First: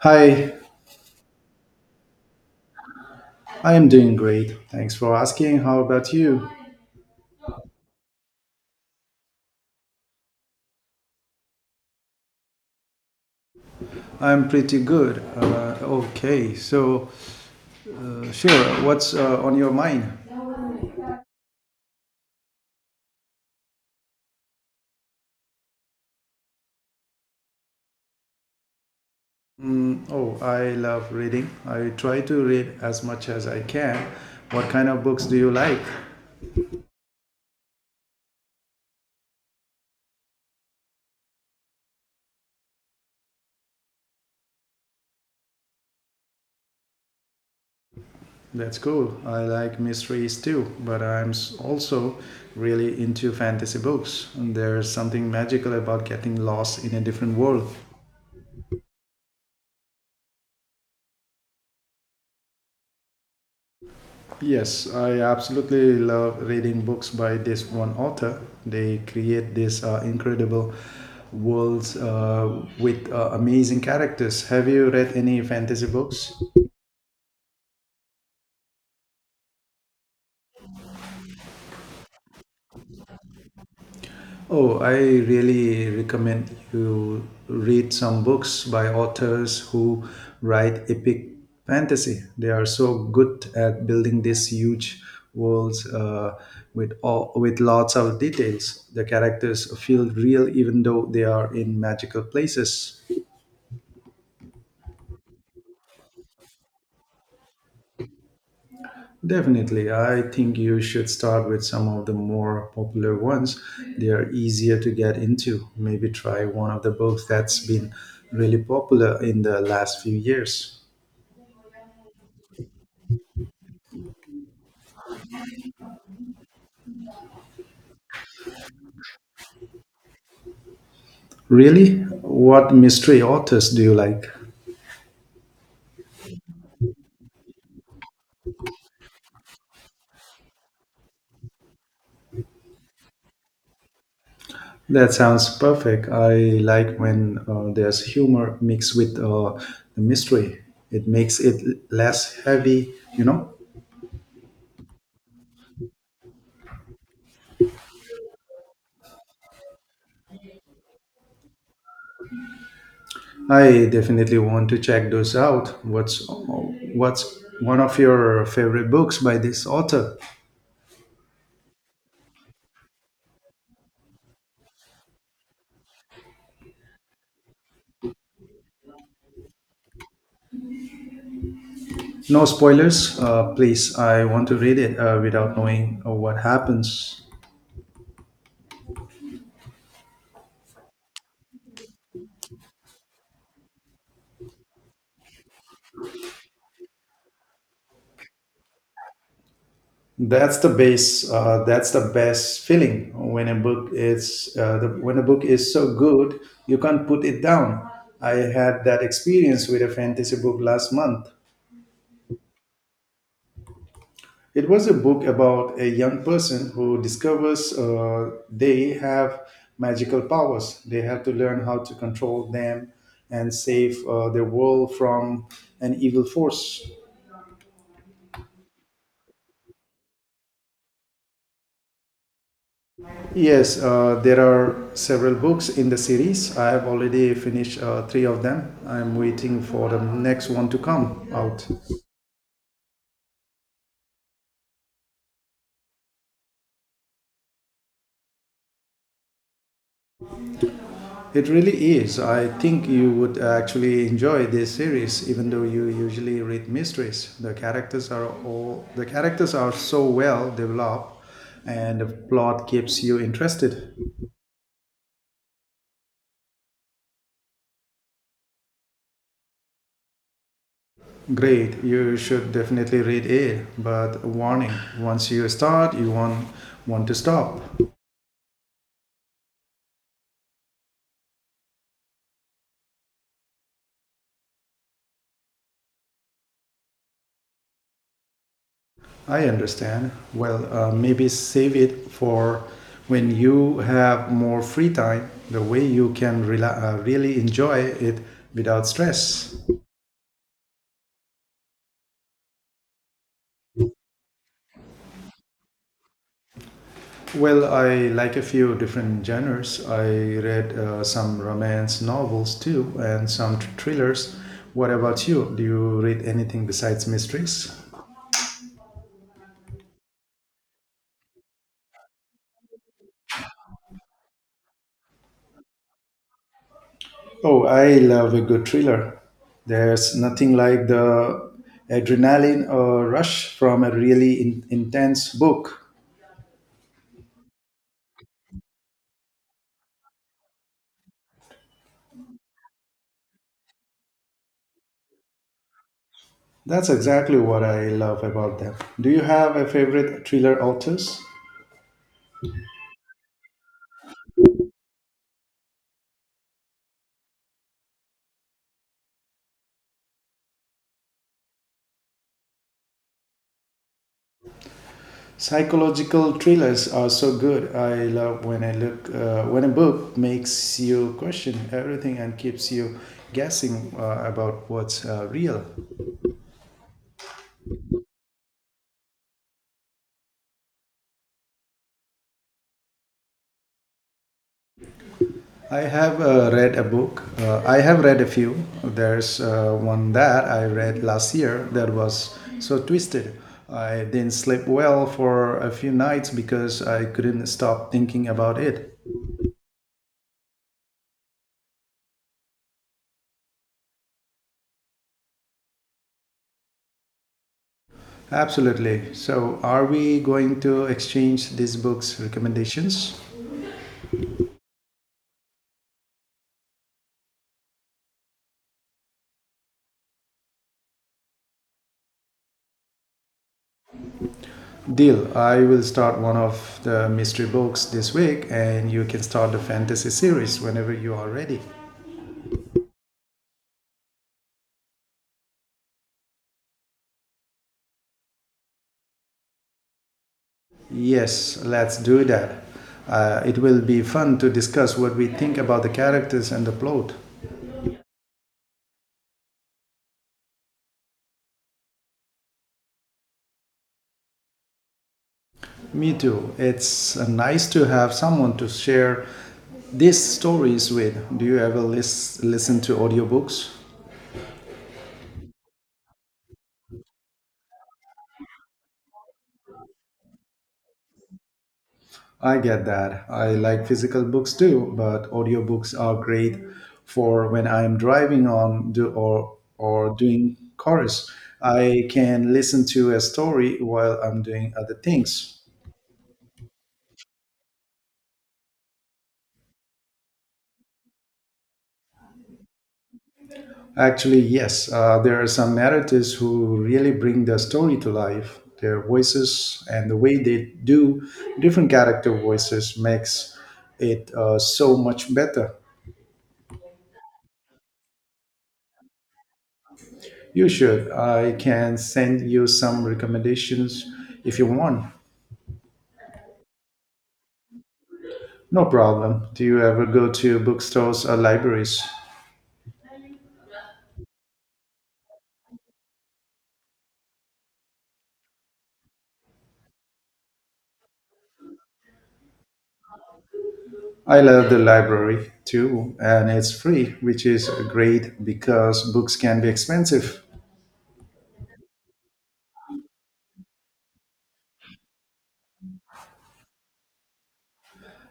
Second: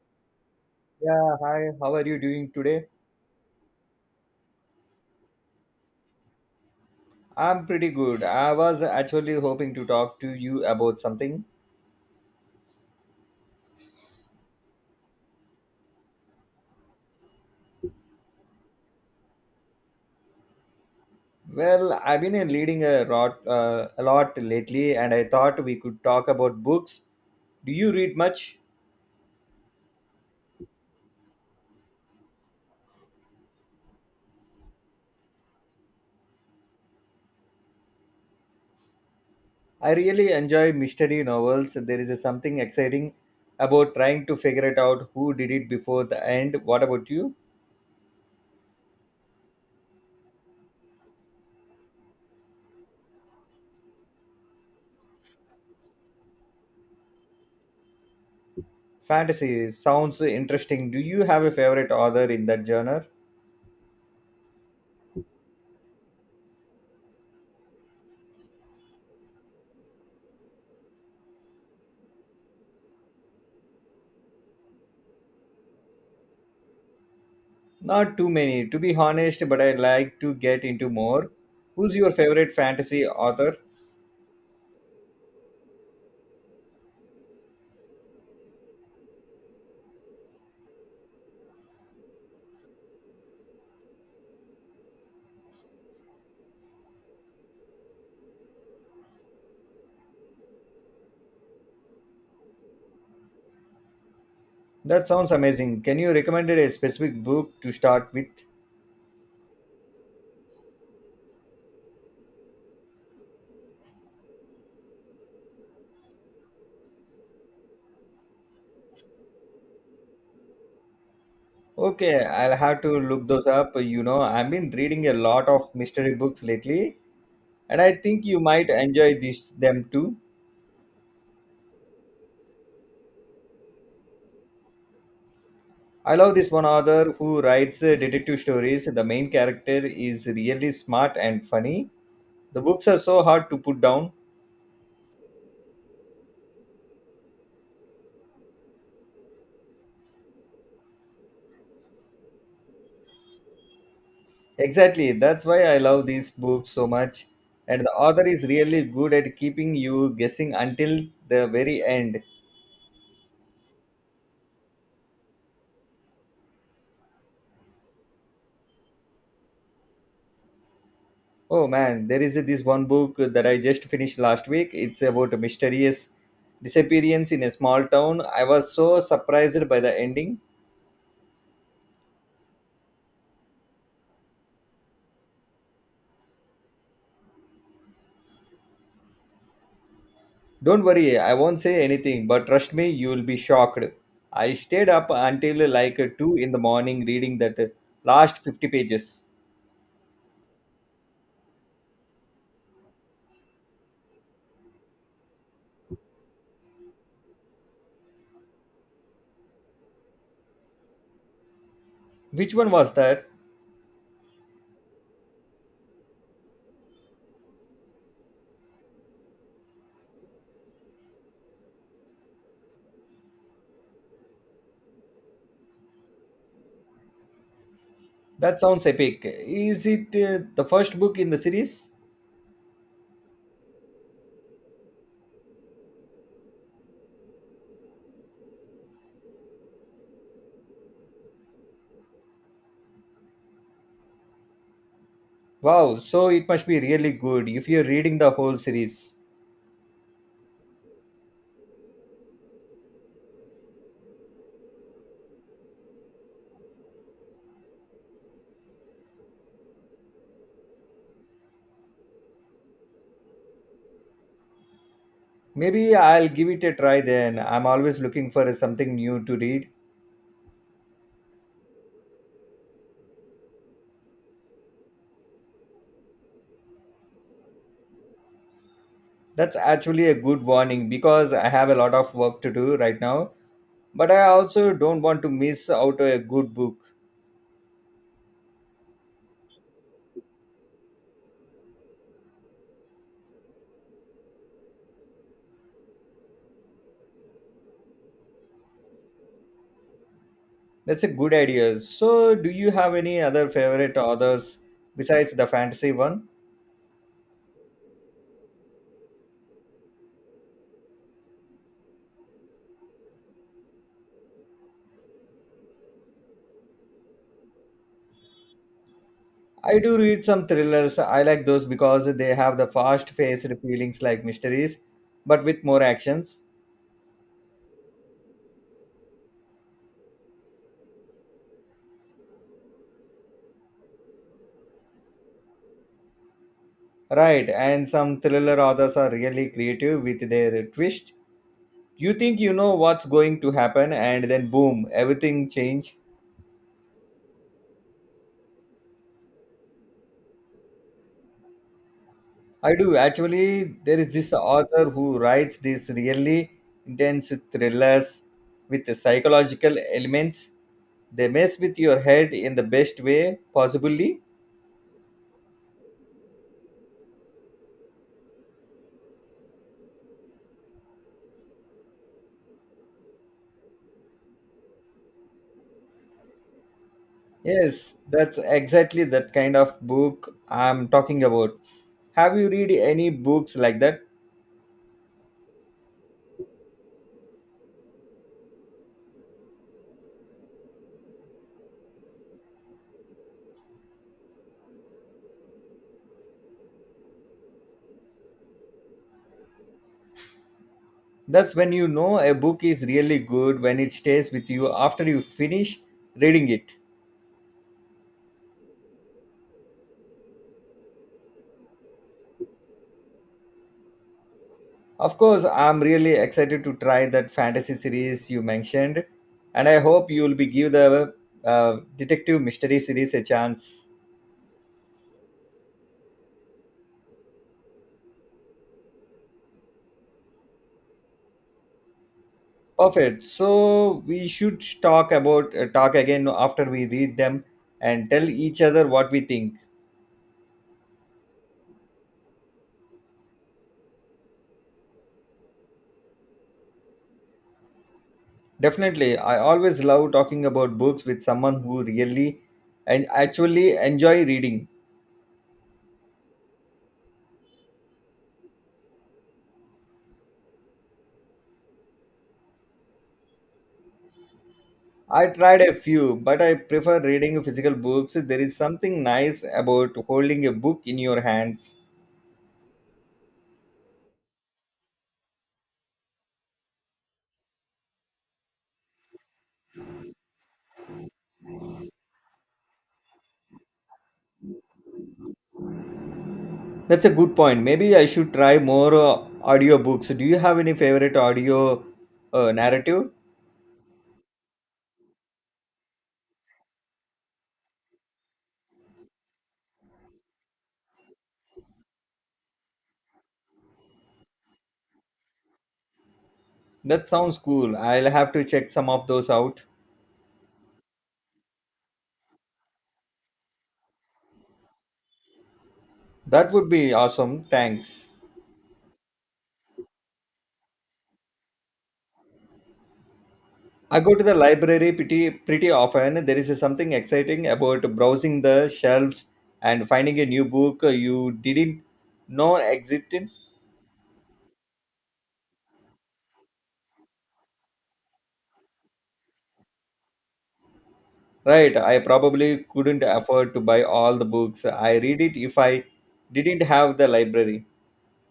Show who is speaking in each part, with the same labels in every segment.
Speaker 1: Hi,
Speaker 2: Yeah, hi. How are you doing today?
Speaker 1: I am doing great. Thanks for asking. How about you?
Speaker 2: I'm pretty good. I was actually hoping to talk to you about something.
Speaker 1: I'm pretty good. Okay, so sure, what's on your mind?
Speaker 2: Well, I've been reading a lot lately, and I thought we could talk about books. Do you read much?
Speaker 1: Mm, oh, I love reading. I try to read as much as I can. What kind of books do you like?
Speaker 2: I really enjoy mystery novels. There is something exciting about trying to figure it out who did it before the end. What about you?
Speaker 1: That's cool. I like mysteries too, but also really into fantasy books. There's something magical about getting lost in a different world.
Speaker 2: Fantasy sounds interesting. Do you have a favorite author in that genre?
Speaker 1: Yes, I absolutely love reading books by this one author. They create these incredible worlds with amazing characters. Have you read any fantasy books?
Speaker 2: Not too many, to be honest, but I'd like to get into more. Who's your favorite fantasy author?
Speaker 1: Oh, I really recommend you read some books by authors who write epic fantasy. They are so good at building these huge worlds with lots of details. The characters feel real even though they are in magical places.
Speaker 2: That sounds amazing. Can you recommend a specific book to start with?
Speaker 1: Definitely. I think you should start with some of the more popular ones. They are easier to get into. Maybe try one of the books that's been really popular in the last few years.
Speaker 2: Okay, I'll have to look those up. You know, I've been reading a lot of mystery books lately, and I think you might enjoy this them too.
Speaker 1: Really? What mystery authors do you like?
Speaker 2: I love this one author who writes detective stories. The main character is really smart and funny. The books are so hard to put down.
Speaker 1: That sounds perfect. I like when there's humor mixed with the mystery. It makes it less heavy, you know?
Speaker 2: Exactly. That's why I love these books so much. And the author is really good at keeping you guessing until the very end.
Speaker 1: I definitely want to check those out. What's one of your favorite books by this author?
Speaker 2: Oh man, there is this one book that I just finished last week. It's about a mysterious disappearance in a small town. I was so surprised by the ending.
Speaker 1: No spoilers, please. I want to read it without knowing what happens.
Speaker 2: Don't worry, I won't say anything, but trust me, you'll be shocked. I stayed up until like 2 in the morning reading that last 50 pages.
Speaker 1: That's the base. That's the best feeling when a book is the, when a book is so good you can't put it down. I had that experience with a fantasy book last month.
Speaker 2: Which one was that?
Speaker 1: It was a book about a young person who discovers they have magical powers. They have to learn how to control them and save the world from an evil force.
Speaker 2: That sounds epic. Is it the first book in the series?
Speaker 1: Yes, there are several books in the series. I have already finished three of them. I'm waiting for the next one to come out.
Speaker 2: Wow, so it must be really good if you're reading the whole series.
Speaker 1: It really is. I think you would actually enjoy this series, even though you usually read mysteries. The characters are all the characters are so well developed, and the plot keeps you interested.
Speaker 2: Maybe I'll give it a try then. I'm always looking for something new to read.
Speaker 1: Great, you should definitely read it. But warning: once you start, you won't want to stop.
Speaker 2: That's actually a good warning because I have a lot of work to do right now, but I also don't want to miss out a good book.
Speaker 1: I understand. Well, maybe save it for when you have more free time, the way you can really enjoy it without stress.
Speaker 2: That's a good idea. So, do you have any other favorite authors besides the fantasy one?
Speaker 1: Well, I like a few different genres. I read some romance novels too and some thrillers. What about you? Do you read anything besides mysteries?
Speaker 2: I do read some thrillers. I like those because they have the fast-paced feelings like mysteries, but with more actions.
Speaker 1: Oh, I love a good thriller. There's nothing like the adrenaline rush from a really intense book.
Speaker 2: Right, and some thriller authors are really creative with their twist. You think you know what's going to happen, and then boom, everything change.
Speaker 1: That's exactly what I love about them. Do you have a favorite thriller authors?
Speaker 2: I do actually. There is this author who writes these really intense thrillers with the psychological elements. They mess with your head in the best way possibly.
Speaker 1: Psychological thrillers are so good. I love when I look When a book makes you question everything and keeps you guessing about what's real.
Speaker 2: Yes, that's exactly that kind of book I'm talking about. Have you read any books like that?
Speaker 1: I have read a book. I have read a few. There's one that I read last year that was so twisted. I didn't sleep well for a few nights because I couldn't stop thinking about it.
Speaker 2: That's when you know a book is really good when it stays with you after you finish reading it.
Speaker 1: Absolutely. So, are we going to exchange these books' recommendations?
Speaker 2: Of course, I'm really excited to try that fantasy series you mentioned, and I hope you'll be give the detective mystery series a chance.
Speaker 1: Deal. I will start one of the mystery books this week, and you can start the fantasy series whenever you are ready.
Speaker 2: Perfect. So we should talk about talk again after we read them and tell each other what we think.
Speaker 1: Yes, let's do that. It will be fun to discuss what we think about the characters and the plot.
Speaker 2: Definitely, I always love talking about books with someone who really and actually enjoy reading.
Speaker 1: Me too. It's nice to have someone to share these stories with. Do you ever listen to audiobooks?
Speaker 2: I tried a few, but I prefer reading physical books. There is something nice about holding a book in your hands.
Speaker 1: I get that. I like physical books too, but audiobooks are great for when I'm driving on do, or doing chores. I can listen to a story while I'm doing other things.
Speaker 2: That's a good point. Maybe I should try more audiobooks. Do you have any favorite audio narrative?
Speaker 1: Actually, yes, there are some narrators who really bring the story to life. Their voices and the way they do different character voices makes it so much better.
Speaker 2: That sounds cool. I'll have to check some of those out.
Speaker 1: You should. I can send you some recommendations if you want.
Speaker 2: That would be awesome. Thanks.
Speaker 1: No problem. Do you ever go to bookstores or libraries?
Speaker 2: I go to the library pretty often. There is something exciting about browsing the shelves and finding a new book you didn't know existed.
Speaker 1: I love the library too, and it's free, which is great because books can be expensive.
Speaker 2: Right, I probably couldn't afford to buy all the books I read it if I didn't have the library.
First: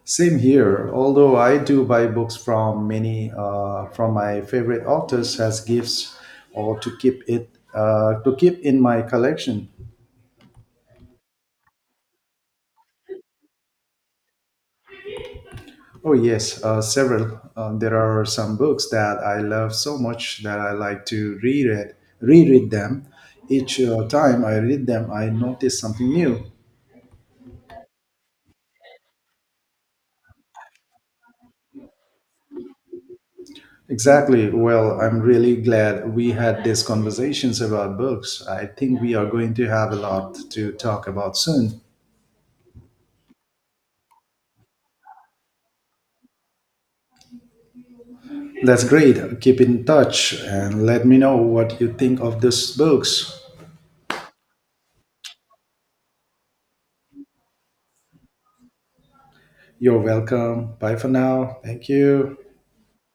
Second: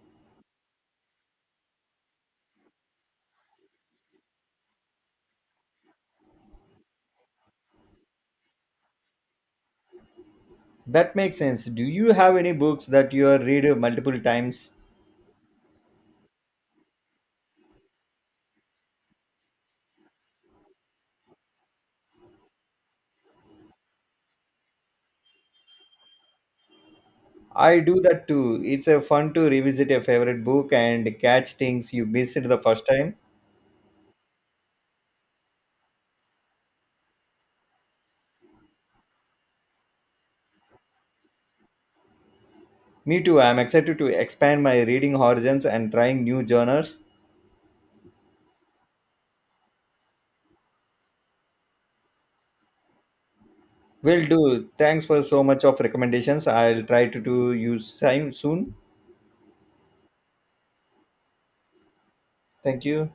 Speaker 1: Same here. Although I do buy books from many from my favorite authors as gifts or to keep it to keep in my collection.
Speaker 2: That makes sense. Do you have any books that you read multiple times?
Speaker 1: Oh, yes, several. There are some books that I love so much that I like to reread them. Each time I read them, I notice something new.
Speaker 2: I do that too. It's a fun to revisit a favorite book and catch things you missed the first time.
Speaker 1: Exactly. Well, I'm really glad we had these conversations about books. I think we are going to have a lot to talk about soon.
Speaker 2: Me too. I'm excited to expand my reading horizons and trying new genres.
Speaker 1: That's great. Keep in touch and let me know what you think of these books.
Speaker 2: Will do. Thanks for so much of recommendations. I'll try to do you same soon.
Speaker 1: You're welcome. Bye for now. Thank you.
Speaker 2: Thank you.